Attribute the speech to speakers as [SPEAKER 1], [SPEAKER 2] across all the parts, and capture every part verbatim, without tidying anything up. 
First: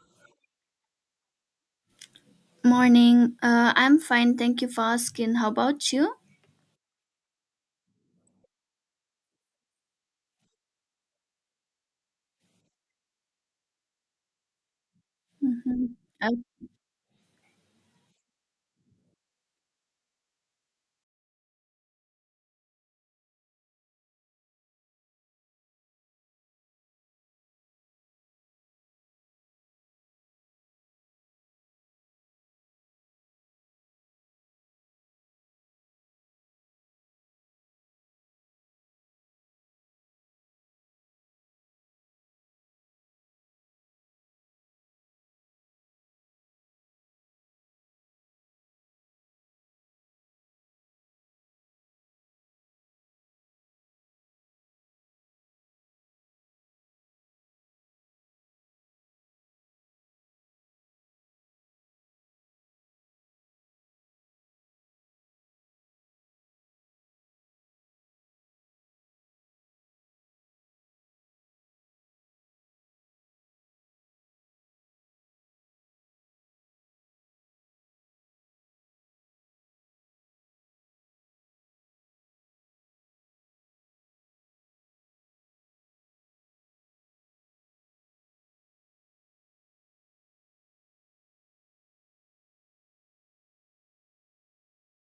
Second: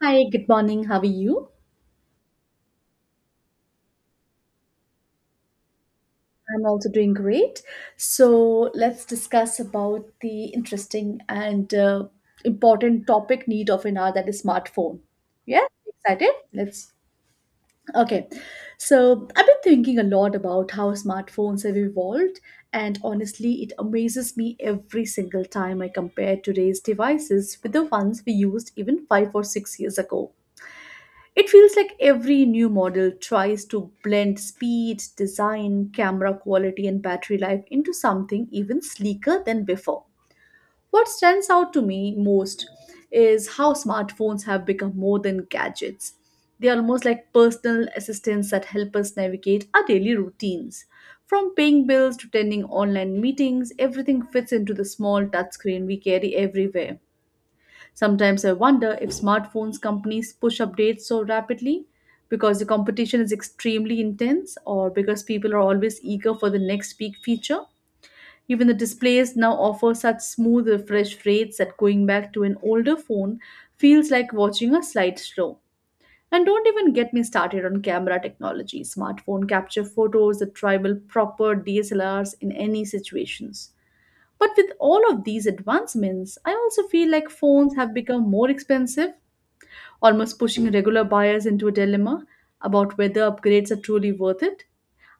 [SPEAKER 1] Hi, good morning. How are you?
[SPEAKER 2] Morning. Uh, I'm fine. Thank you for asking. How about you?
[SPEAKER 1] I'm also doing great. So let's discuss about the interesting and uh, important topic need of an hour that is smartphone. Yeah,
[SPEAKER 2] Mhm. Uh,
[SPEAKER 1] excited? Let's. Okay. So I've been thinking a lot about how smartphones have evolved, and honestly, it amazes me every single time I compare today's devices with the ones we used even five or six years ago. It feels like every new model tries to blend speed, design, camera quality, and battery life into something even sleeker than before. What stands out to me most is how smartphones have become more than gadgets. They are almost like personal assistants that help us navigate our daily routines. From paying bills to attending online meetings, everything fits into the small touchscreen we carry everywhere. Sometimes I wonder if smartphones companies push updates so rapidly because the competition is extremely intense or because people are always eager for the next big feature. Even the displays now offer such smooth refresh rates that going back to an older phone feels like watching a slideshow. And don't even get me started on camera technology. Smartphone capture photos that rival proper D S L Rs in any situations. But with all of these advancements, I also feel like phones have become more expensive, almost pushing regular buyers into a dilemma about whether upgrades are truly worth it.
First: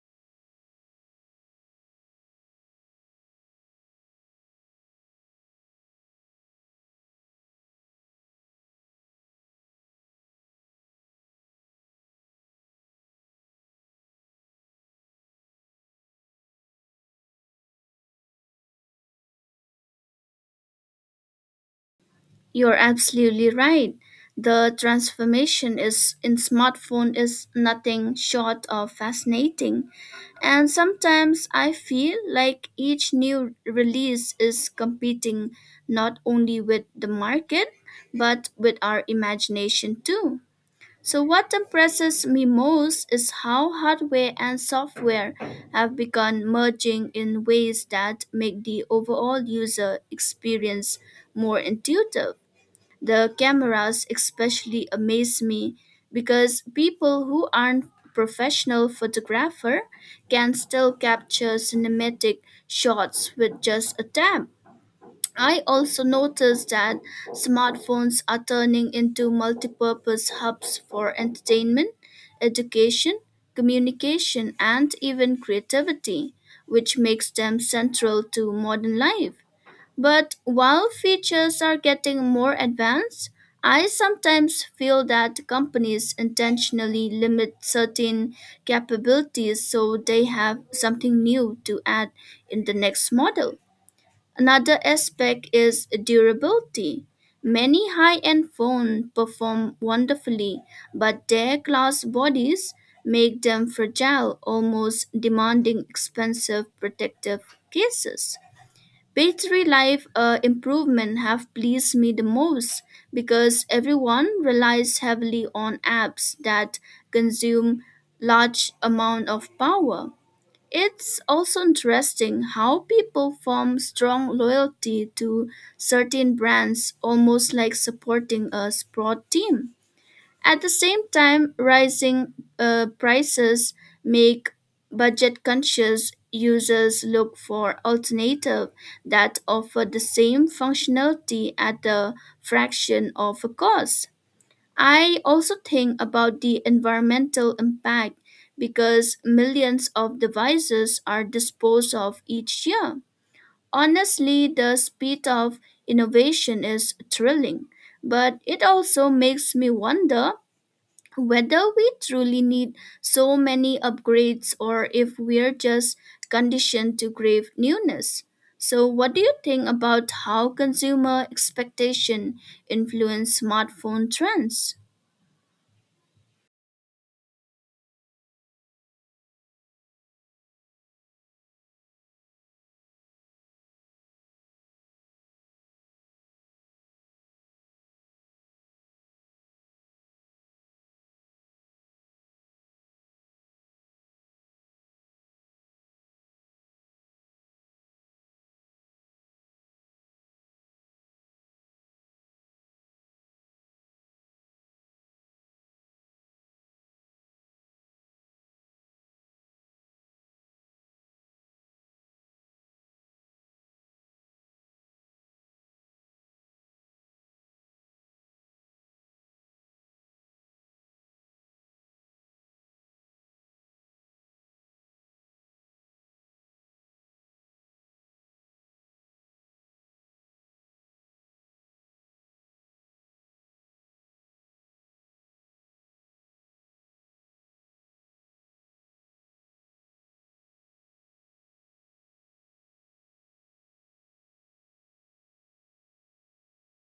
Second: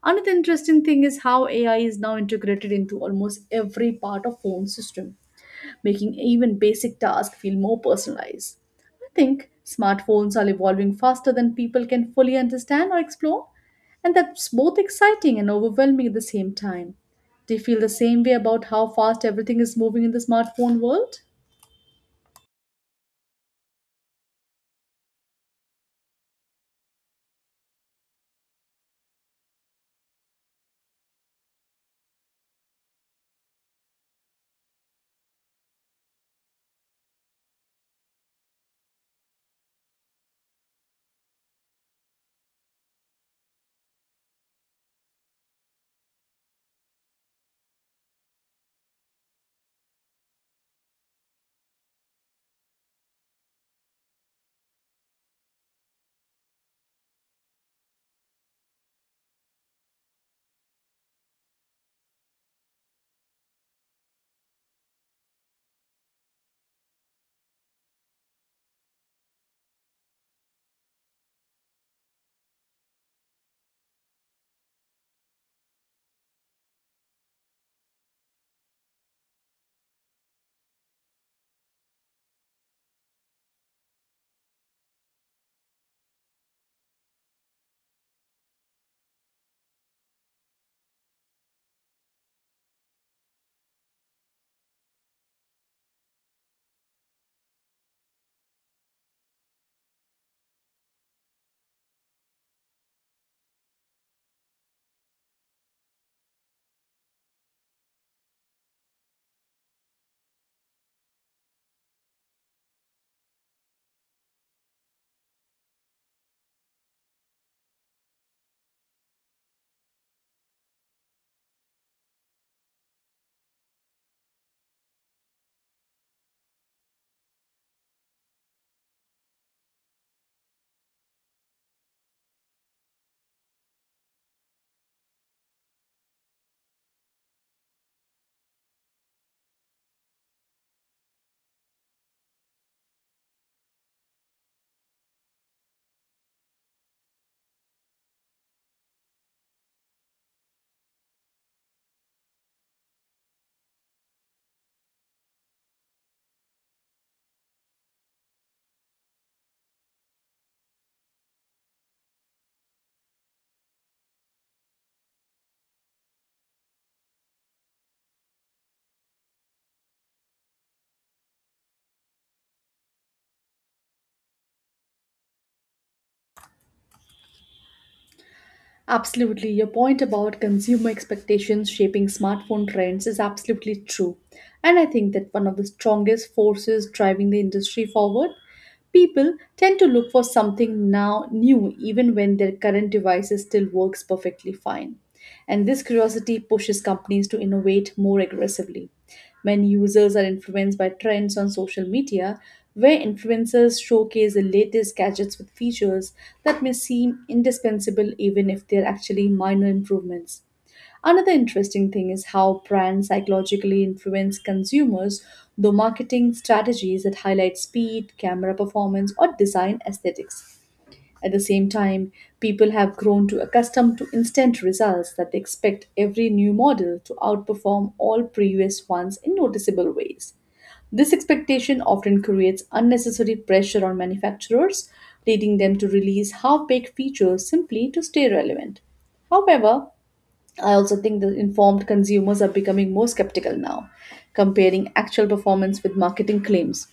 [SPEAKER 1] Another interesting thing is how A I is now integrated into almost every part of phone system making even basic tasks feel more personalized. I think smartphones are evolving faster than people can fully understand or explore, and that's both exciting and overwhelming at the same time. Do you feel the same way about how fast everything is moving in the smartphone world?
[SPEAKER 2] You're absolutely right. The transformation is in smartphone is nothing short of fascinating. And sometimes I feel like each new release is competing not only with the market, but with our imagination too. So, what impresses me most is how hardware and software have begun merging in ways that make the overall user experience more intuitive. The cameras especially amaze me because people who aren't professional photographer can still capture cinematic shots with just a tap. I also noticed that smartphones are turning into multi-purpose hubs for entertainment, education, communication, and even creativity, which makes them central to modern life. But while features are getting more advanced, I sometimes feel that companies intentionally limit certain capabilities so they have something new to add in the next model. Another aspect is durability. Many high end phones perform wonderfully, but their glass bodies make them fragile, almost demanding expensive protective cases. Battery life uh, improvement have pleased me the most because everyone relies heavily on apps that consume large amount of power. It's also interesting how people form strong loyalty to certain brands, almost like supporting a sport team. At the same time, rising uh, prices make budget conscious users look for alternative that offer the same functionality at a fraction of a cost. I also think about the environmental impact because millions of devices are disposed of each year. Honestly, the speed of innovation is thrilling, but it also makes me wonder whether we truly need so many upgrades or if we're just conditioned to crave newness. So, what do you think about how consumer expectation influence smartphone trends?
[SPEAKER 1] Absolutely. Your point about consumer expectations shaping smartphone trends is absolutely true. And I think that one of the strongest forces driving the industry forward, people tend to look for something now new even when their current devices still works perfectly fine. And this curiosity pushes companies to innovate more aggressively when users are influenced by trends on social media, where influencers showcase the latest gadgets with features that may seem indispensable even if they're actually minor improvements. Another interesting thing is how brands psychologically influence consumers through marketing strategies that highlight speed, camera performance, or design aesthetics. At the same time, people have grown to accustomed to instant results that they expect every new model to outperform all previous ones in noticeable ways. This expectation often creates unnecessary pressure on manufacturers, leading them to release half baked features simply to stay relevant. However, I also think that informed consumers are becoming more skeptical now, comparing actual performance with marketing claims.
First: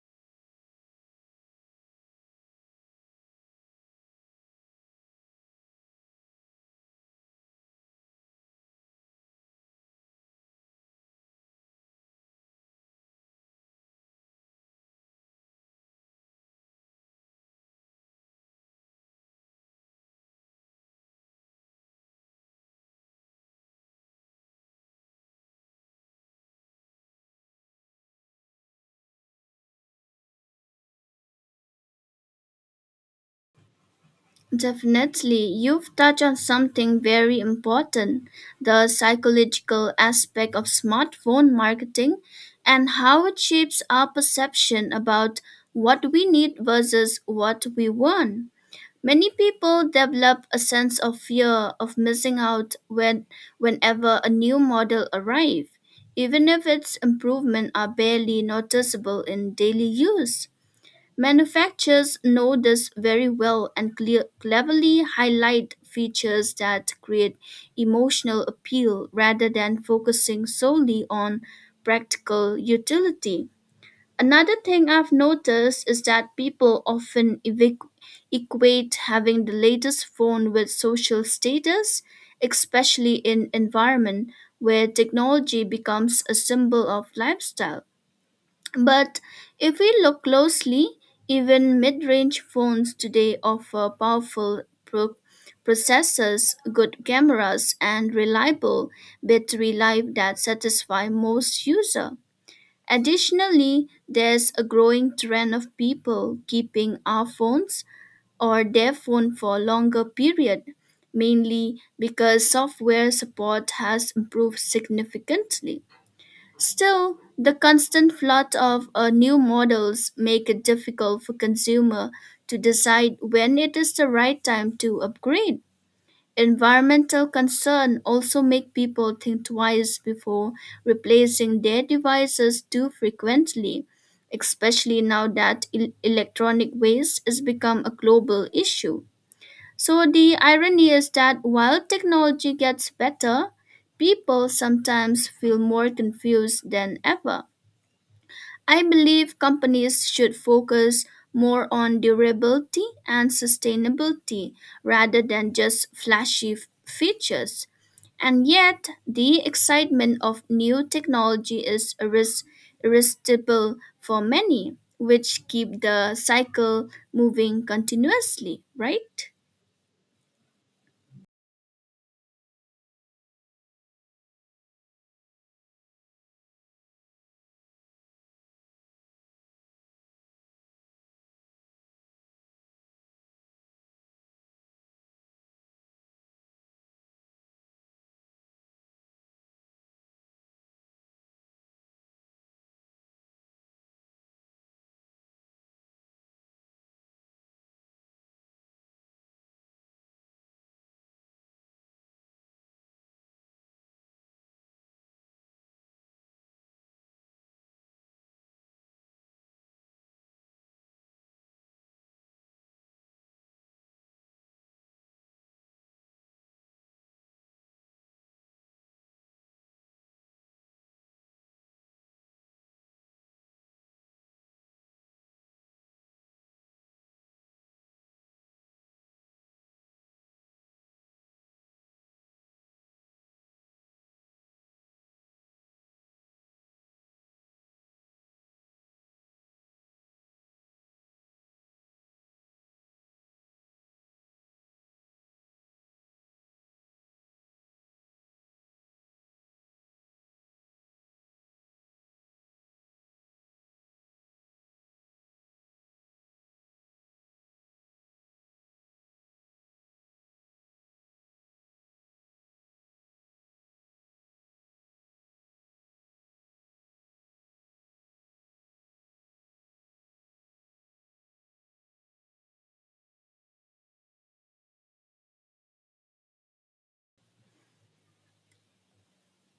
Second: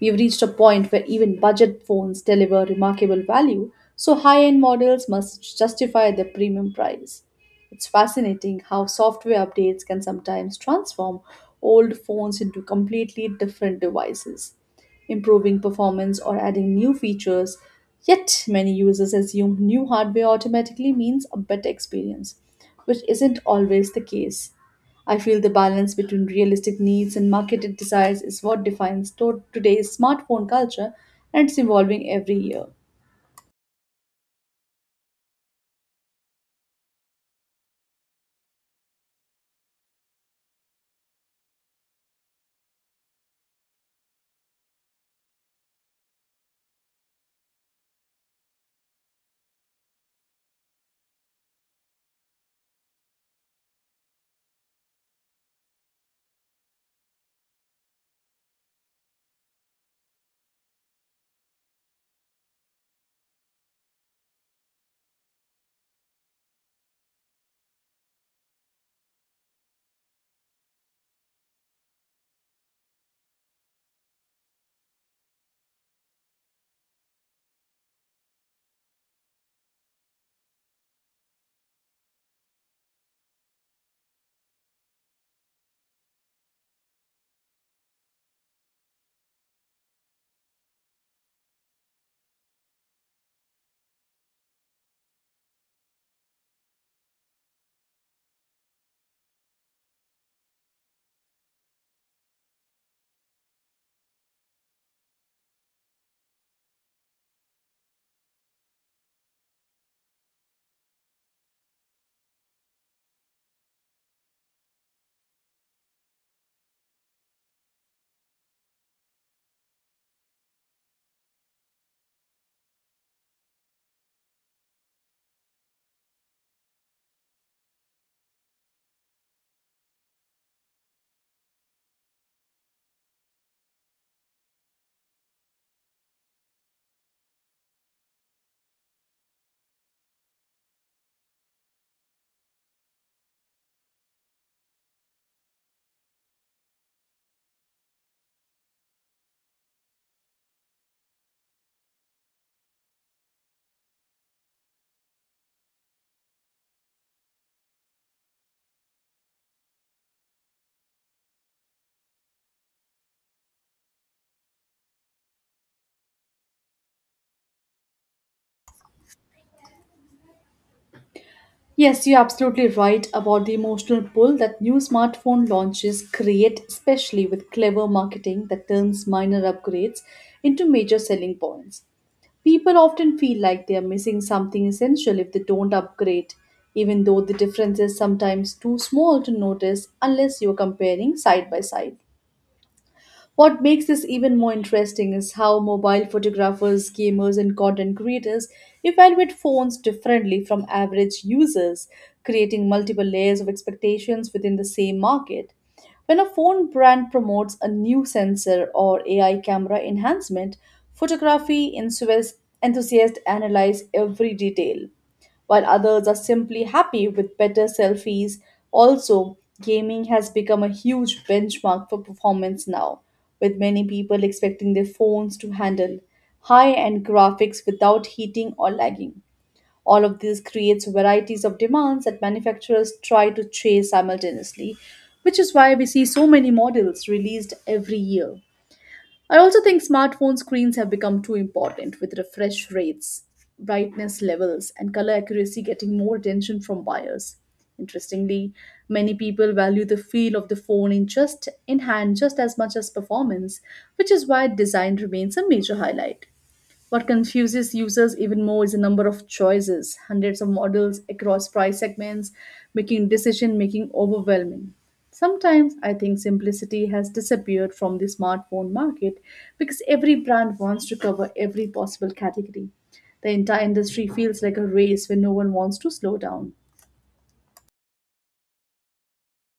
[SPEAKER 1] We've reached a point where even budget phones deliver remarkable value, so high end models must justify their premium price. It's fascinating how software updates can sometimes transform old phones into completely different devices, improving performance or adding new features. Yet, many users assume new hardware automatically means a better experience, which isn't always the case. I feel the balance between realistic needs and marketed desires is what defines to- today's smartphone culture, and it's evolving every year.
[SPEAKER 2] Definitely, you've touched on something very important, the psychological aspect of smartphone marketing and how it shapes our perception about what we need versus what we want. Many people develop a sense of fear of missing out when, whenever a new model arrives, even if its improvements are barely noticeable in daily use. Manufacturers know this very well and cle- cleverly highlight features that create emotional appeal rather than focusing solely on practical utility. Another thing I've noticed is that people often evic- equate having the latest phone with social status, especially in environment where technology becomes a symbol of lifestyle. But if we look closely, even mid range phones today offer powerful pro- processors, good cameras, and reliable battery life that satisfy most users. Additionally, there's a growing trend of people keeping our phones or their phone for a longer period, mainly because software support has improved significantly. Still, the constant flood of uh, new models make it difficult for consumer to decide when it is the right time to upgrade. Environmental concern also make people think twice before replacing their devices too frequently, especially now that el- electronic waste has become a global issue. So the irony is that while technology gets better, people sometimes feel more confused than ever. I believe companies should focus more on durability and sustainability rather than just flashy f- features. And yet, the excitement of new technology is irres- irresistible for many, which keep the cycle moving continuously, right?
[SPEAKER 1] Yes, you're absolutely right about the emotional pull that new smartphone launches create, especially with clever marketing that turns minor upgrades into major selling points. People often feel like they are missing something essential if they don't upgrade, even though the difference is sometimes too small to notice unless you're comparing side by side. What makes this even more interesting is how mobile photographers, gamers, and content creators evaluate phones differently from average users, creating multiple layers of expectations within the same market. When a phone brand promotes a new sensor or A I camera enhancement, photography enthusias- enthusiasts analyze every detail while others are simply happy with better selfies. Also, gaming has become a huge benchmark for performance now, with many people expecting their phones to handle high end graphics without heating or lagging. All of this creates varieties of demands that manufacturers try to chase simultaneously, which is why we see so many models released every year. I also think smartphone screens have become too important with refresh rates, brightness levels, and color accuracy getting more attention from buyers. Interestingly, many people value the feel of the phone in just in hand just as much as performance, which is why design remains a major highlight. What confuses users even more is the number of choices, hundreds of models across price segments, making decision making overwhelming. Sometimes I think simplicity has disappeared from the smartphone market because every brand wants to cover every possible category. The entire industry feels like a race where no one wants to slow down.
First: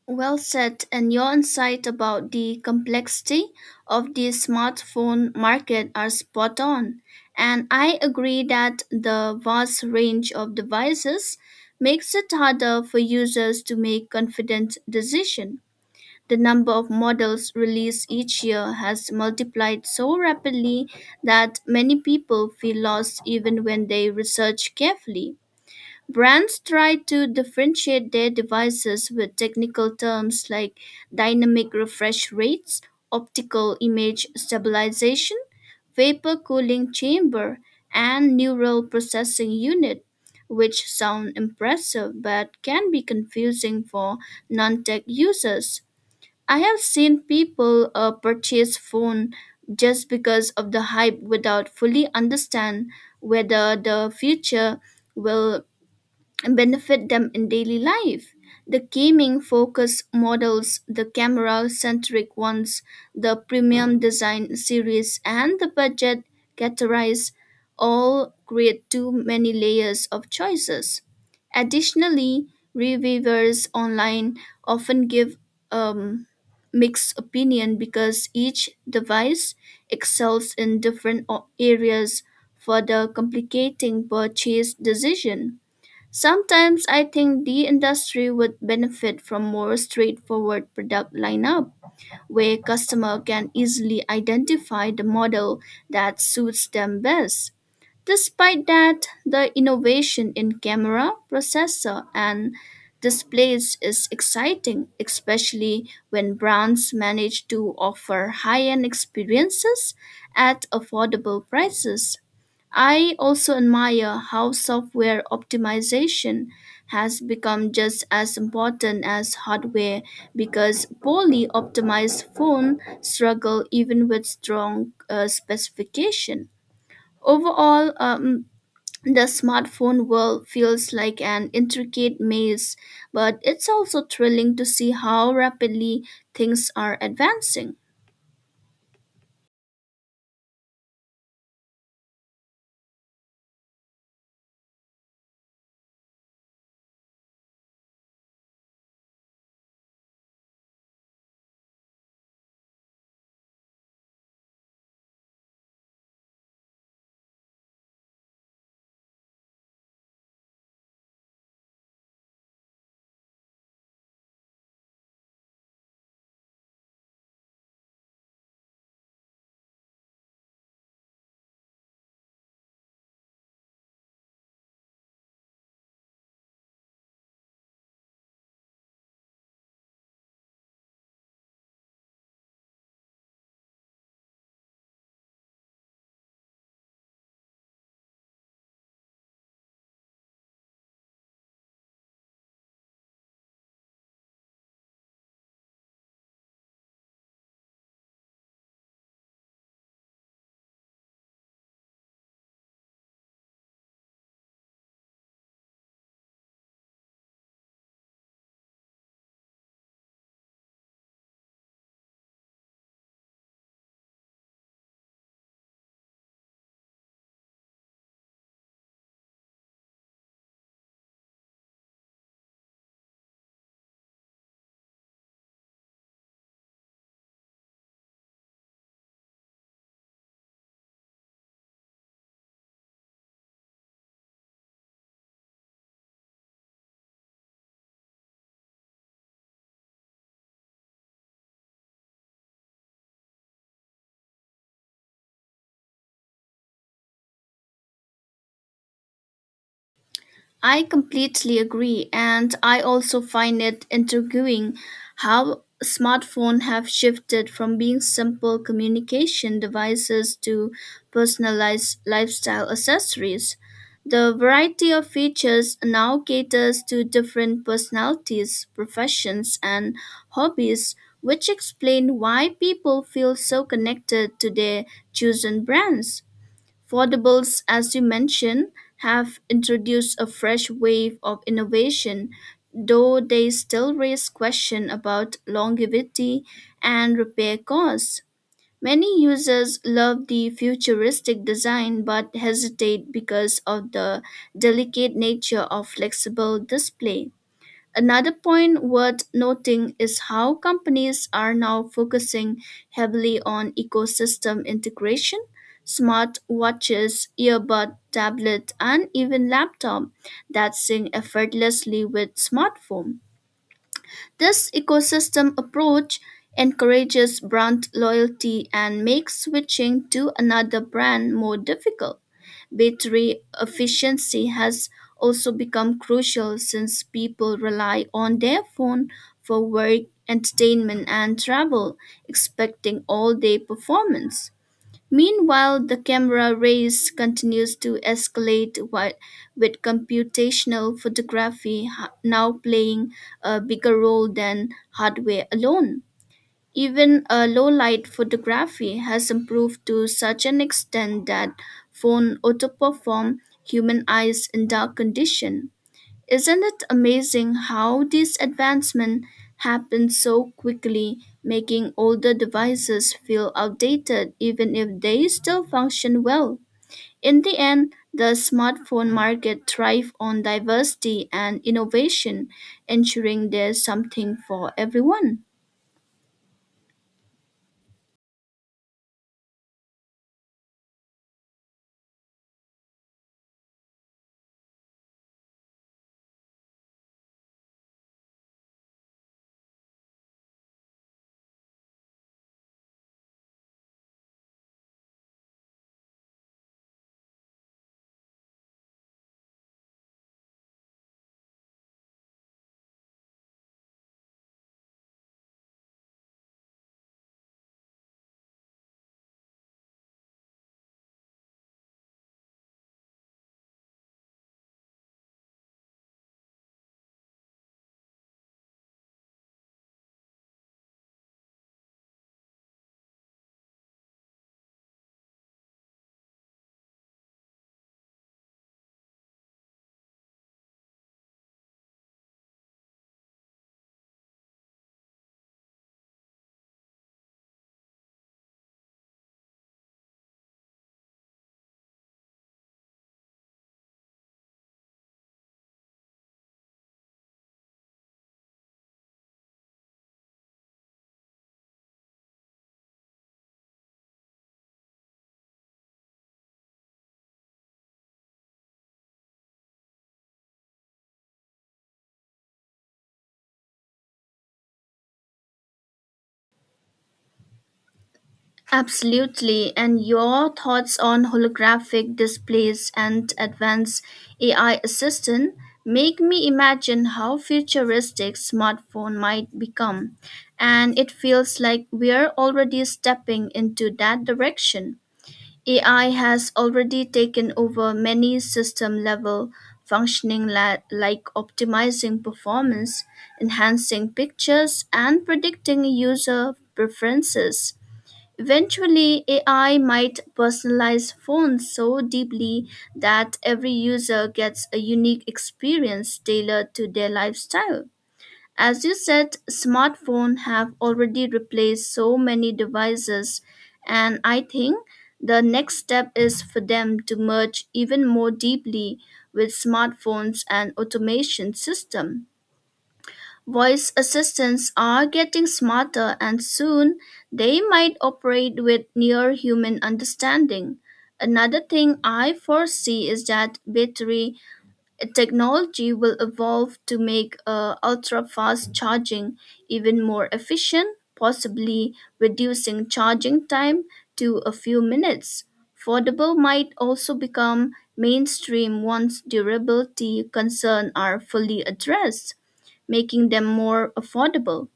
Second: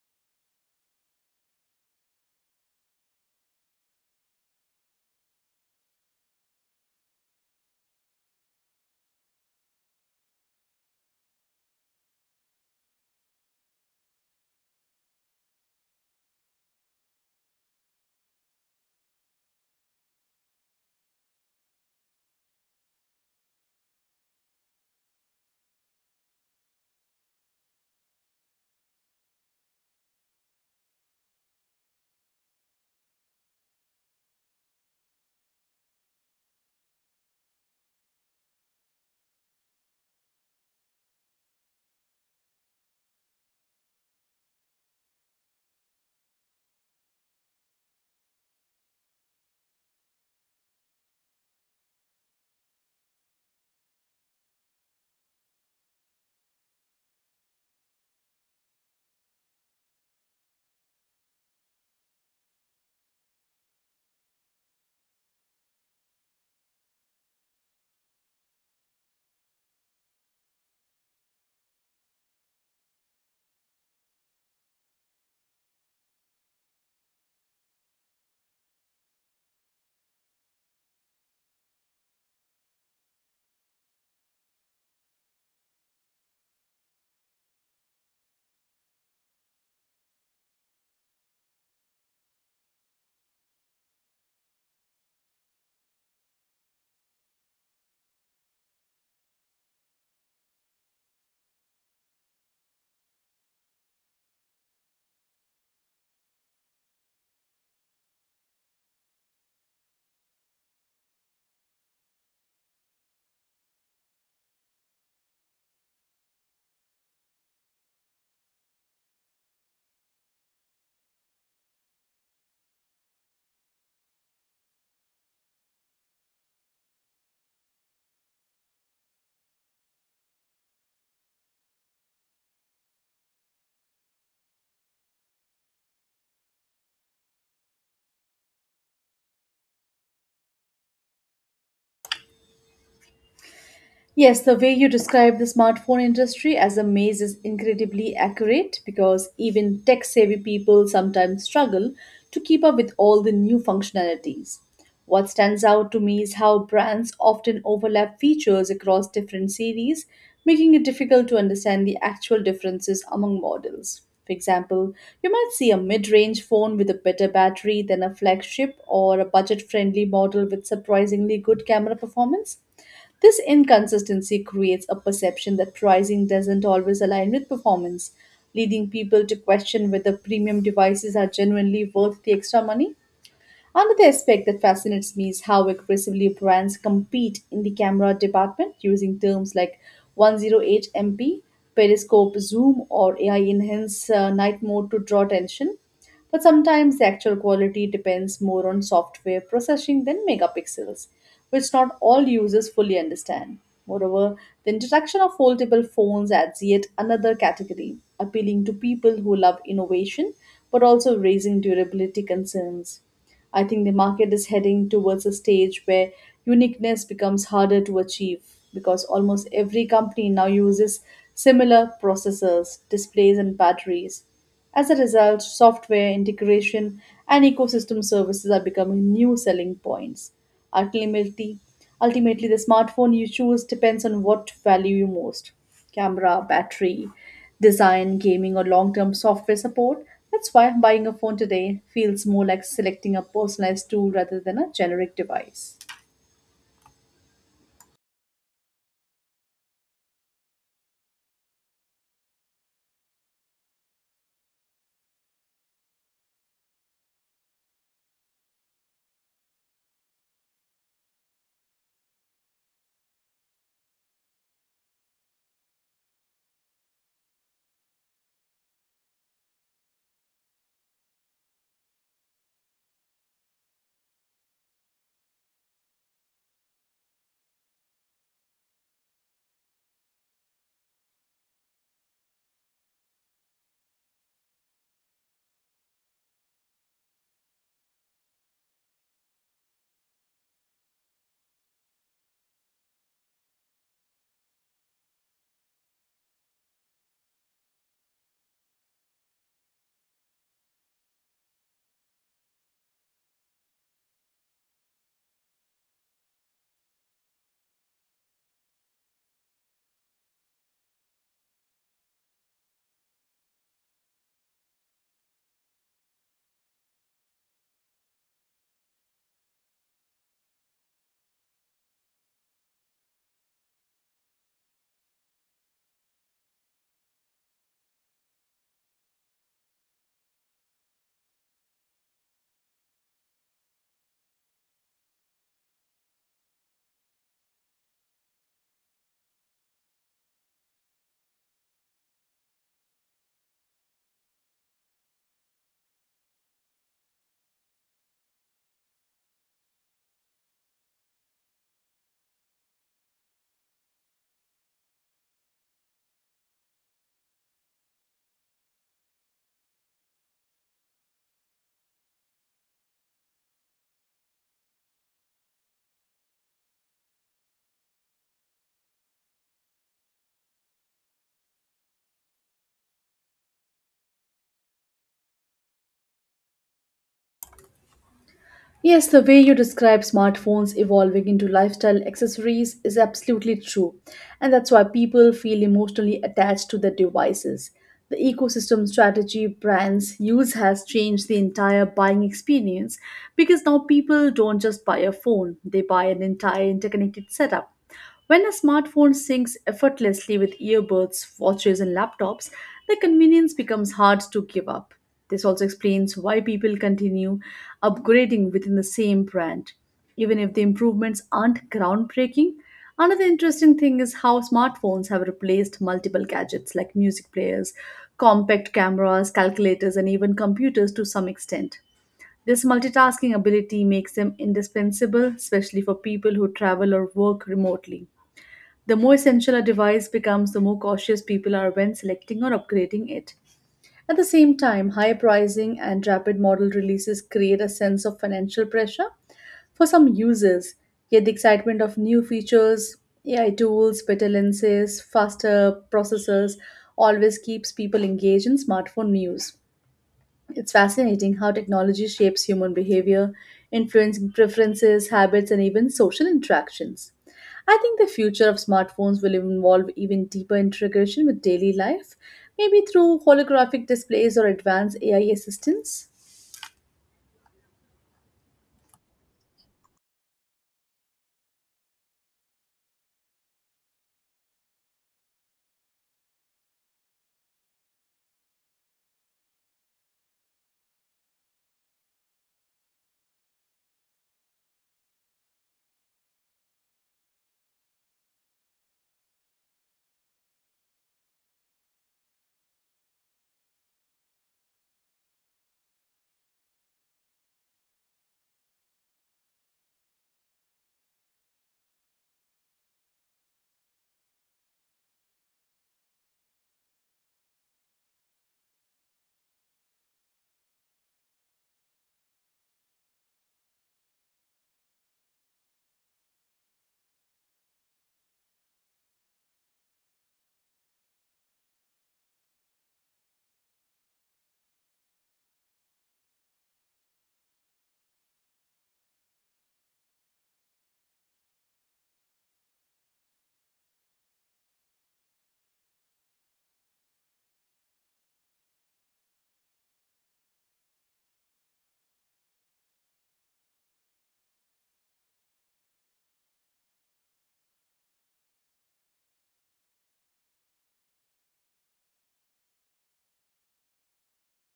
[SPEAKER 2] Well said, and your insight about the complexity of the smartphone market are spot on. And I agree that the vast range of devices makes it harder for users to make confident decisions. The number of models released each year has multiplied so rapidly that many people feel lost even when they research carefully. Brands try to differentiate their devices with technical terms like dynamic refresh rates, optical image stabilization, vapor cooling chamber, and neural processing unit, which sound impressive but can be confusing for non tech users. I have seen people uh, purchase phone just because of the hype without fully understand whether the future will and benefit them in daily life. The gaming focus models, the camera centric ones, the premium design series, and the budget categorize all create too many layers of choices. Additionally, reviewers online often give um, mixed opinion because each device excels in different o- areas, further complicating purchase decision. Sometimes I think the industry would benefit from more straightforward product lineup where customer can easily identify the model that suits them best. Despite that, the innovation in camera, processor and displays is exciting, especially when brands manage to offer high-end experiences at affordable prices. I also admire how software optimization has become just as important as hardware because poorly optimized phones struggle even with strong uh, specification. Overall, um, the smartphone world feels like an intricate maze, but it's also thrilling to see how rapidly things are advancing.
[SPEAKER 1] Yes, the way you describe the smartphone industry as a maze is incredibly accurate because even tech savvy people sometimes struggle to keep up with all the new functionalities. What stands out to me is how brands often overlap features across different series, making it difficult to understand the actual differences among models. For example, you might see a mid range phone with a better battery than a flagship or a budget friendly model with surprisingly good camera performance. This inconsistency creates a perception that pricing doesn't always align with performance, leading people to question whether premium devices are genuinely worth the extra money. Another aspect that fascinates me is how aggressively brands compete in the camera department using terms like one oh eight M P, periscope zoom, or A I enhanced uh, night mode to draw attention. But sometimes the actual quality depends more on software processing than megapixels, which not all users fully understand. Moreover, the introduction of foldable phones adds yet another category, appealing to people who love innovation but also raising durability concerns. I think the market is heading towards a stage where uniqueness becomes harder to achieve because almost every company now uses similar processors, displays, and batteries. As a result, software integration and ecosystem services are becoming new selling points. Ultimately, Ultimately the smartphone you choose depends on what value you most camera, battery, design, gaming, or long term software support. That's why buying a phone today feels more like selecting a personalized tool rather than a generic device.
[SPEAKER 2] I completely agree, and I also find it intriguing how smartphones have shifted from being simple communication devices to personalized lifestyle accessories. The variety of features now caters to different personalities, professions, and hobbies, which explain why people feel so connected to their chosen brands. Foldables, as you mentioned, have introduced a fresh wave of innovation, though they still raise questions about longevity and repair costs. Many users love the futuristic design but hesitate because of the delicate nature of flexible display. Another point worth noting is how companies are now focusing heavily on ecosystem integration. Smart watches, earbud, tablet, and even laptop that sync effortlessly with smartphone. This ecosystem approach encourages brand loyalty and makes switching to another brand more difficult. Battery efficiency has also become crucial since people rely on their phone for work, entertainment, and travel, expecting all day performance. Meanwhile, the camera race continues to escalate wi- with computational photography ha- now playing a bigger role than hardware alone. Even a low-light photography has improved to such an extent that phone outperform human eyes in dark condition. Isn't it amazing how these advancements happen so quickly, making older devices feel outdated even if they still function well? In the end, the smartphone market thrives on diversity and innovation, ensuring there's something for everyone.
[SPEAKER 1] Yes, the way you describe smartphones evolving into lifestyle accessories is absolutely true. And that's why people feel emotionally attached to their devices. The ecosystem strategy brands use has changed the entire buying experience because now people don't just buy a phone, they buy an entire interconnected setup. When a smartphone syncs effortlessly with earbuds, watches, and laptops, the convenience becomes hard to give up. This also explains why people continue upgrading within the same brand, even if the improvements aren't groundbreaking. Another interesting thing is how smartphones have replaced multiple gadgets like music players, compact cameras, calculators, and even computers to some extent. This multitasking ability makes them indispensable, especially for people who travel or work remotely. The more essential a device becomes, the more cautious people are when selecting or upgrading it. At the same time, high pricing and rapid model releases create a sense of financial pressure for some users. Yet the excitement of new features, A I tools, better lenses, faster processors always keeps people engaged in smartphone news. It's fascinating how technology shapes human behavior, influencing preferences, habits, and even social interactions. I think the future of smartphones will involve even deeper integration with daily life, maybe through holographic displays or advanced A I assistants.
[SPEAKER 2] Absolutely. And your thoughts on holographic displays and advanced A I assistant make me imagine how futuristic smartphone might become. And it feels like we're already stepping into that direction. A I has already taken over many system level functioning la- like optimizing performance, enhancing pictures, and predicting user preferences. Eventually, A I might personalize phones so deeply that every user gets a unique experience tailored to their lifestyle. As you said, smartphones have already replaced so many devices, and I think the next step is for them to merge even more deeply with smartphones and automation system. Voice assistants are getting smarter and soon they might operate with near human understanding. Another thing I foresee is that battery technology will evolve to make uh, ultra fast charging even more efficient, possibly reducing charging time to a few minutes. Foldable might also become mainstream once durability concerns are fully addressed, making them more affordable.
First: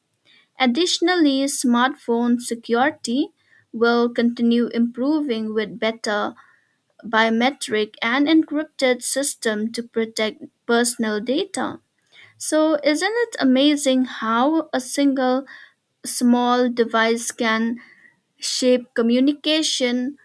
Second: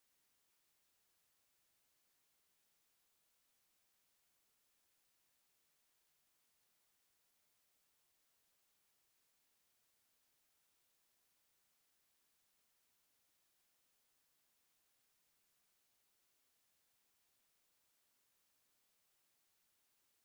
[SPEAKER 2] Additionally, smartphone security will continue improving with better biometric and encrypted system to protect personal data. So, isn't it amazing how a single small device can shape communication,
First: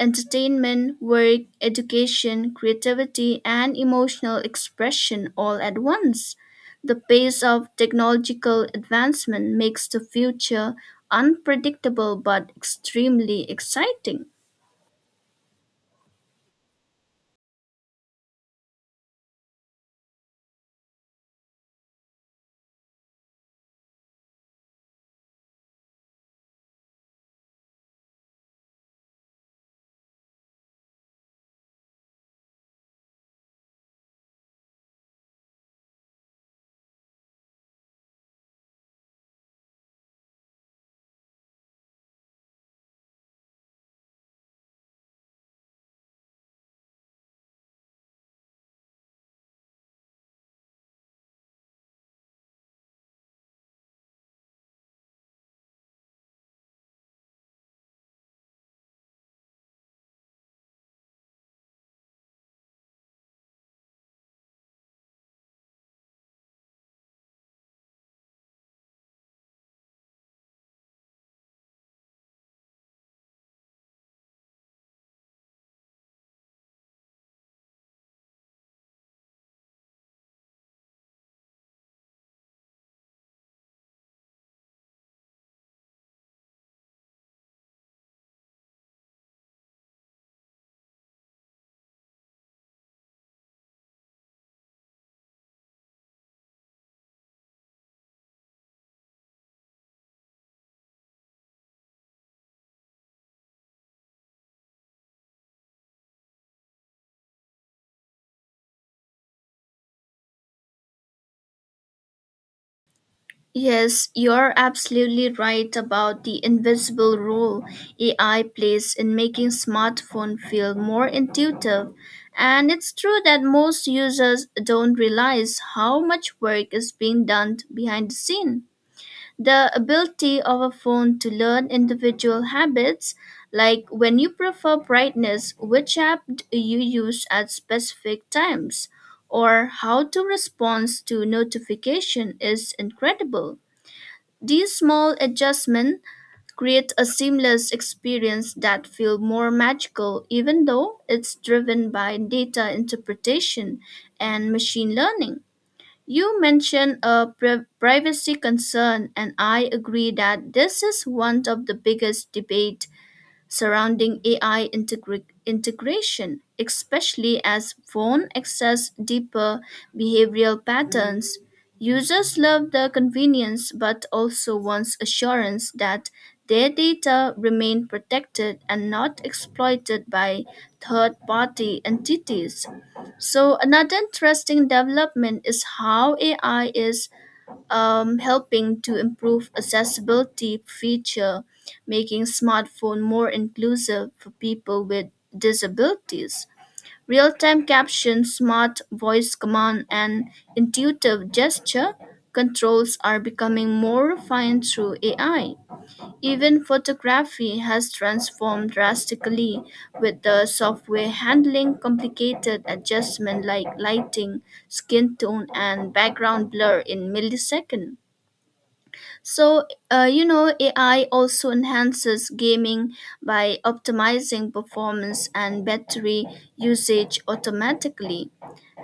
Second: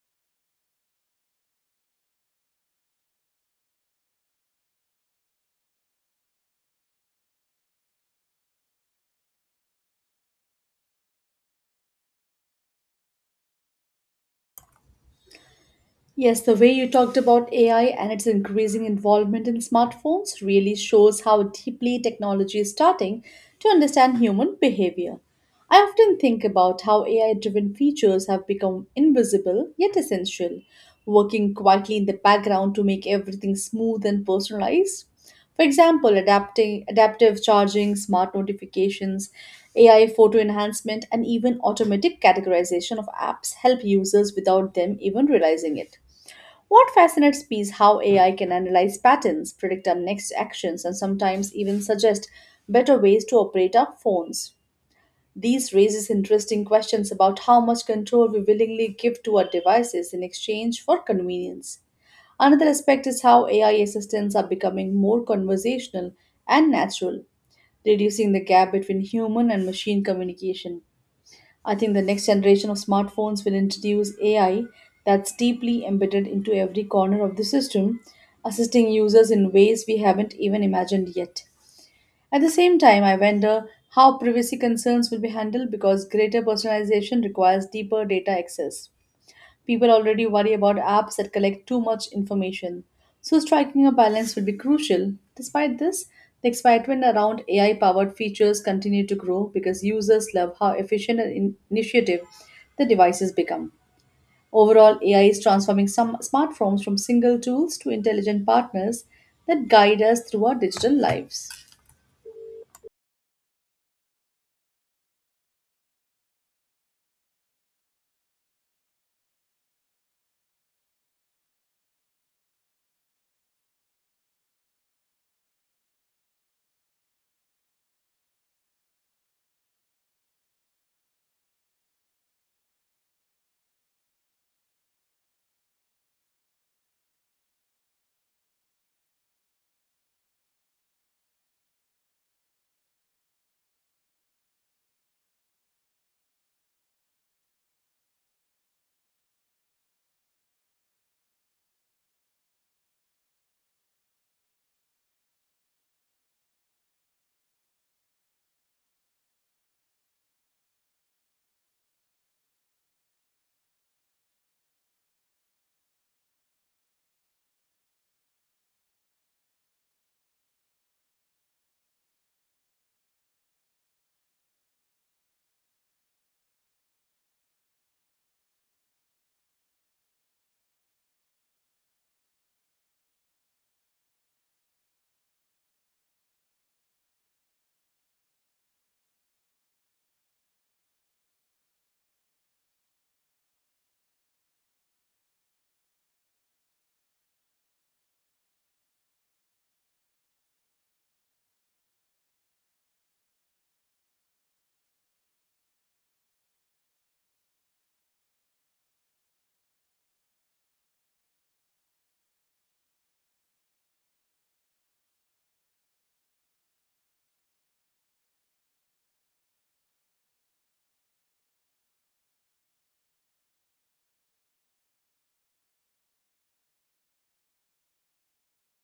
[SPEAKER 2] entertainment, work, education, creativity, and emotional expression all at once? The pace of technological advancement makes the future unpredictable but extremely exciting.
[SPEAKER 1] Yes, the way you talked about A I and its increasing involvement in smartphones really shows how deeply technology is starting to understand human behavior. I often think about how A I driven features have become invisible yet essential, working quietly in the background to make everything smooth and personalized. For example, adapting, adaptive charging, smart notifications, A I photo enhancement, and even automatic categorization of apps help users without them even realizing it. What fascinates me is how A I can analyze patterns, predict our next actions, and sometimes even suggest better ways to operate our phones. These raises interesting questions about how much control we willingly give to our devices in exchange for convenience. Another aspect is how A I assistants are becoming more conversational and natural, reducing the gap between human and machine communication. I think the next generation of smartphones will introduce A I that's deeply embedded into every corner of the system, assisting users in ways we haven't even imagined yet. At the same time, I wonder how privacy concerns will be handled because greater personalization requires deeper data access. People already worry about apps that collect too much information. So, striking a balance will be crucial. Despite this, the excitement around A I powered features continue to grow because users love how efficient and in- initiative the devices become. Overall, A I is transforming some smartphones from single tools to intelligent partners that guide us through our digital lives.
[SPEAKER 2] Yes, you're absolutely right about the invisible role A I plays in making smartphone feel more intuitive. And it's true that most users don't realize how much work is being done behind the scene. The ability of a phone to learn individual habits, like when you prefer brightness, which app do you use at specific times, or how to respond to notification is incredible. These small adjustments create a seamless experience that feels more magical even though it's driven by data interpretation and machine learning. You mentioned a pri- privacy concern and I agree that this is one of the biggest debates surrounding A I integra- integration, especially as phone access deeper behavioral patterns. Users love the convenience but also wants assurance that their data remain protected and not exploited by third party entities. So, another interesting development is how A I is um, helping to improve accessibility feature, making smartphone more inclusive for people with disabilities. Real-time caption, smart voice command, and intuitive gesture controls are becoming more refined through A I. Even photography has transformed drastically with the software handling complicated adjustments like lighting, skin tone, and background blur in milliseconds. So, uh, you know, A I also enhances gaming by optimizing performance and battery usage automatically.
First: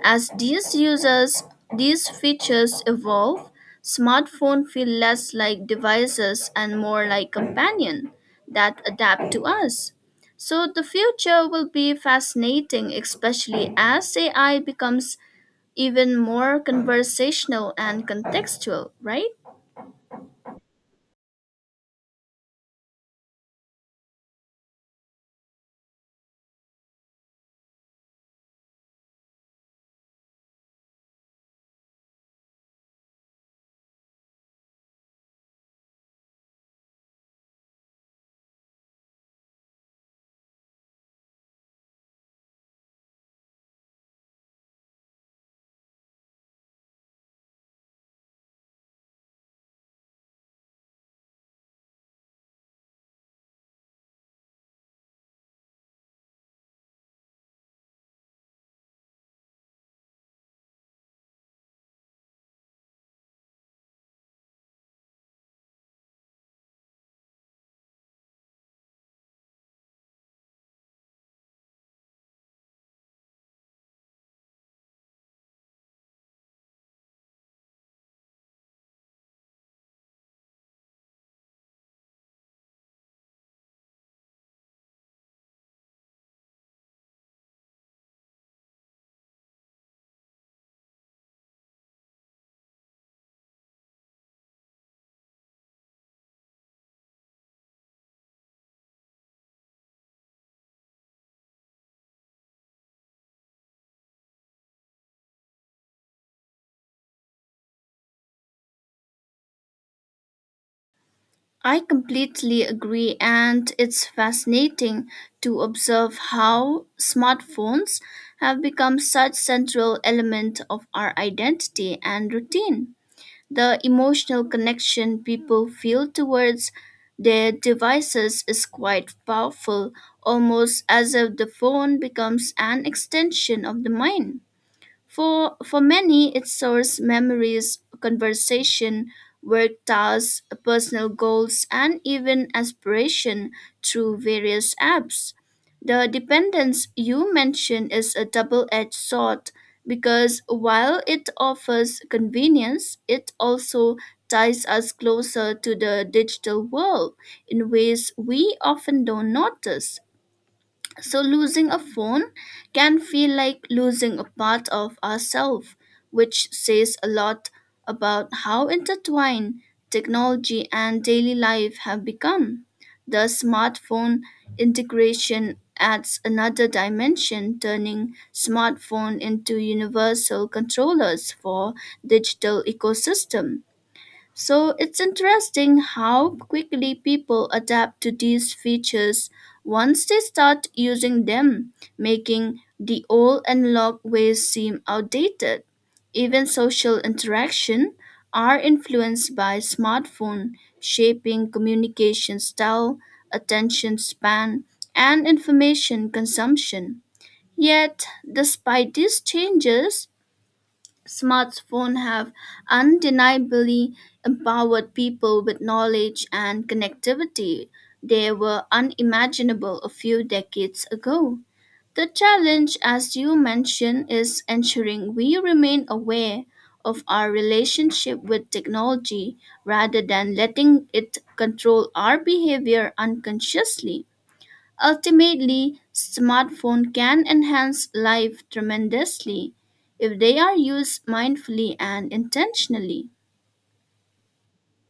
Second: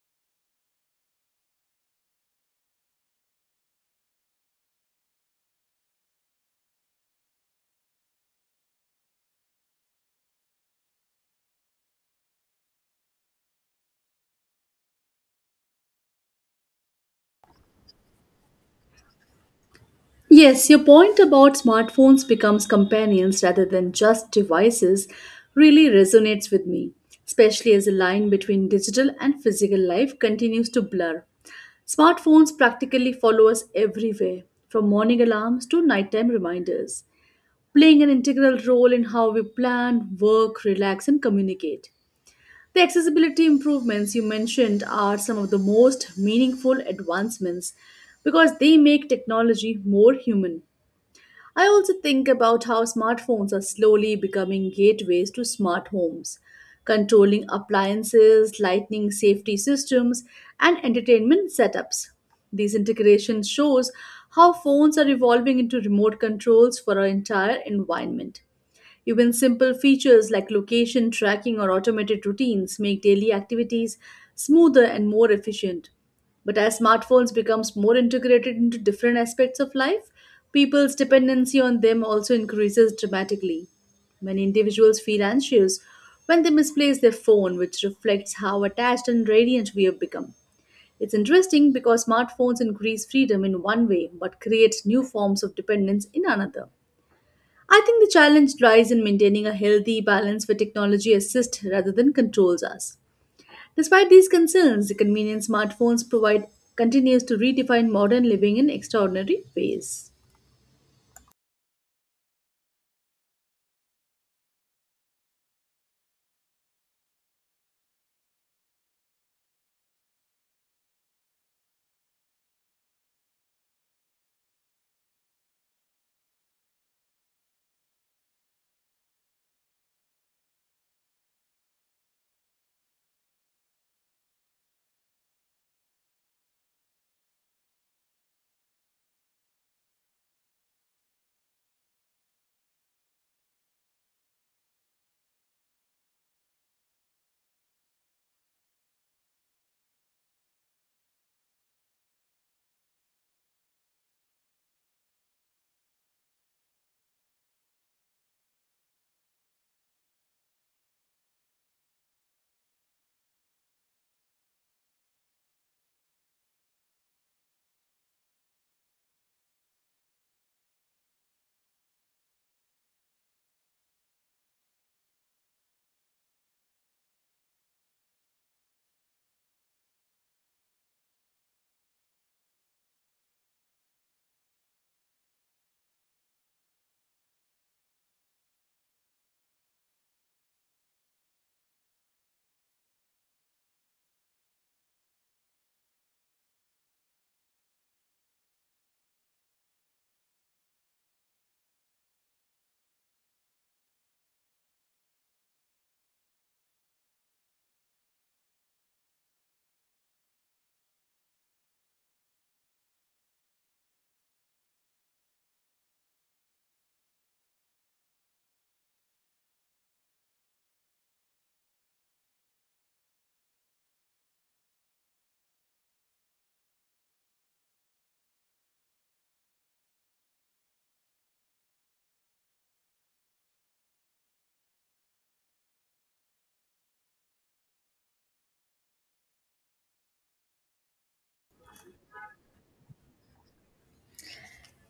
[SPEAKER 2] As these users, these features evolve, smartphones feel less like devices and more like companion that adapt to us. So the future will be fascinating, especially as A I becomes even more conversational and contextual, right?
[SPEAKER 1] Yes, your point about smartphones becomes companions rather than just devices really resonates with me, especially as the line between digital and physical life continues to blur. Smartphones practically follow us everywhere, from morning alarms to nighttime reminders, playing an integral role in how we plan, work, relax, and communicate. The accessibility improvements you mentioned are some of the most meaningful advancements because they make technology more human. I also think about how smartphones are slowly becoming gateways to smart homes, controlling appliances, lightning safety systems, and entertainment setups. These integrations shows how phones are evolving into remote controls for our entire environment. Even simple features like location tracking or automated routines make daily activities smoother and more efficient. But as smartphones becomes more integrated into different aspects of life, people's dependency on them also increases dramatically. Many individuals feel anxious when they misplace their phone, which reflects how attached and radiant we have become. It's interesting because smartphones increase freedom in one way but create new forms of dependence in another. I think the challenge lies in maintaining a healthy balance where technology assists rather than controls us. Despite these concerns, the convenient smartphones provide continues to redefine modern living in extraordinary ways.
[SPEAKER 2] I completely agree, and it's fascinating to observe how smartphones have become such central element of our identity and routine. The emotional connection people feel towards their devices is quite powerful, almost as if the phone becomes an extension of the mind. For, for many, it stores memories, conversation, work tasks, personal goals, and even aspiration through various apps. The dependence you mentioned is a double edged sword because while it offers convenience, it also ties us closer to the digital world in ways we often don't notice. So, losing a phone can feel like losing a part of ourselves, which says a lot about how intertwined technology and daily life have become. The smartphone integration adds another dimension, turning smartphone into universal controllers for digital ecosystem. So it's interesting how quickly people adapt to these features once they start using them, making the old analog ways seem outdated. Even social interaction are influenced by smartphone, shaping communication style, attention span, and information consumption. Yet, despite these changes, smartphones have undeniably empowered people with knowledge and connectivity. They were unimaginable a few decades ago. The challenge, as you mentioned, is ensuring we remain aware of our relationship with technology rather than letting it control our behavior unconsciously. Ultimately, smartphones can enhance life tremendously if they are used mindfully and intentionally.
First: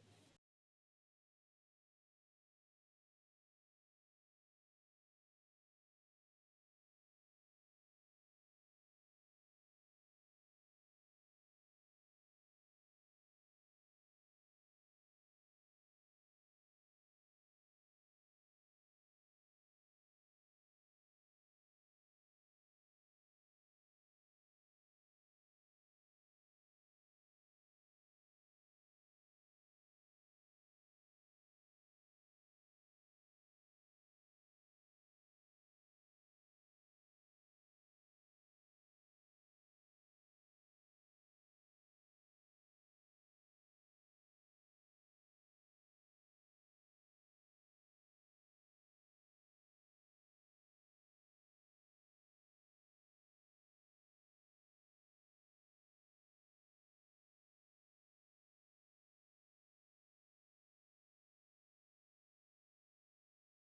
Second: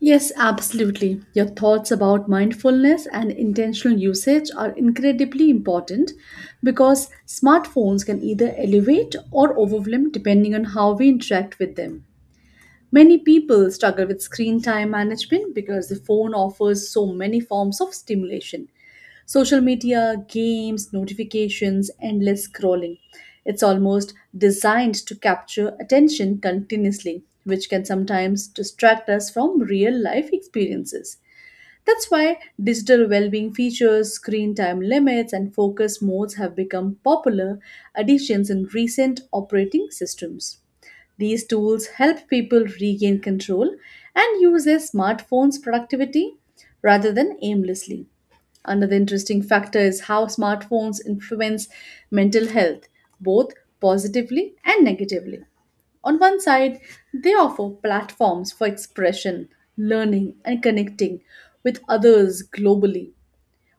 [SPEAKER 1] Yes, absolutely. Your thoughts about mindfulness and intentional usage are incredibly important because smartphones can either elevate or overwhelm depending on how we interact with them. Many people struggle with screen time management because the phone offers so many forms of stimulation social media, games, notifications, endless scrolling. It's almost designed to capture attention continuously, which can sometimes distract us from real life experiences. That's why digital well-being features, screen time limits, and focus modes have become popular additions in recent operating systems. These tools help people regain control and use their smartphones productivity rather than aimlessly. Another interesting factor is how smartphones influence mental health, both positively and negatively. On one side, they offer platforms for expression, learning, and connecting with others globally.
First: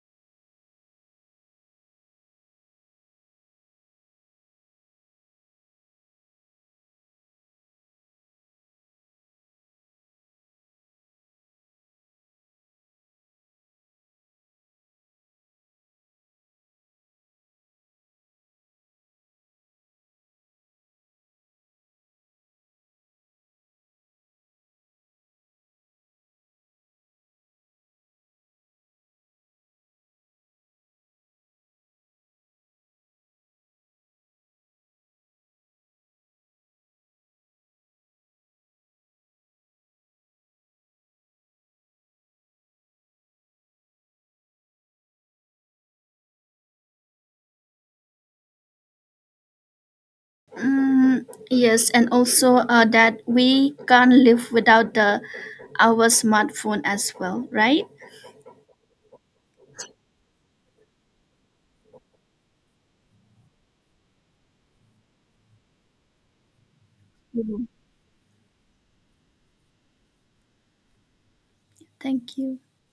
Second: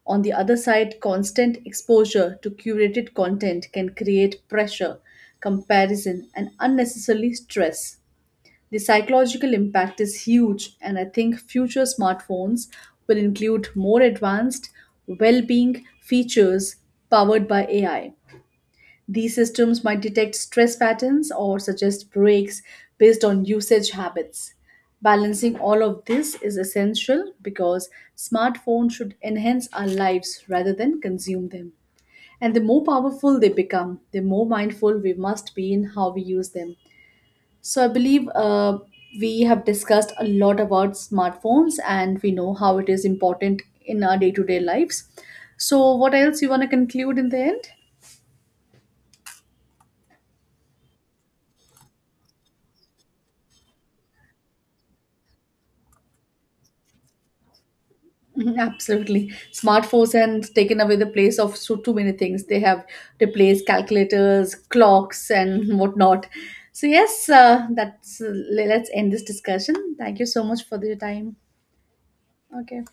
[SPEAKER 1] On the other side, constant exposure to curated content can create pressure, comparison, and unnecessarily stress. The psychological impact is huge, and I think future smartphones will include more advanced well being features powered by A I. These systems might detect stress patterns or suggest breaks based on usage habits. Balancing all of this is essential because smartphones should enhance our lives rather than consume them. And the more powerful they become, the more mindful we must be in how we use them. So, I believe uh, we have discussed a lot about smartphones and we know how it is important in our day to day lives. So, what else you want to conclude in the end?
[SPEAKER 2] Mm, yes, and also uh, that we can't live without the our smartphone as well, right?
[SPEAKER 1] Mhm, absolutely. Smartphones have taken away the place of so too many things. They have replaced calculators, clocks, and whatnot. So yes,
[SPEAKER 2] Mhm.
[SPEAKER 1] uh, that's uh, le- let's end this discussion. Thank you so much for your time.
[SPEAKER 2] Thank you.
[SPEAKER 1] Okay.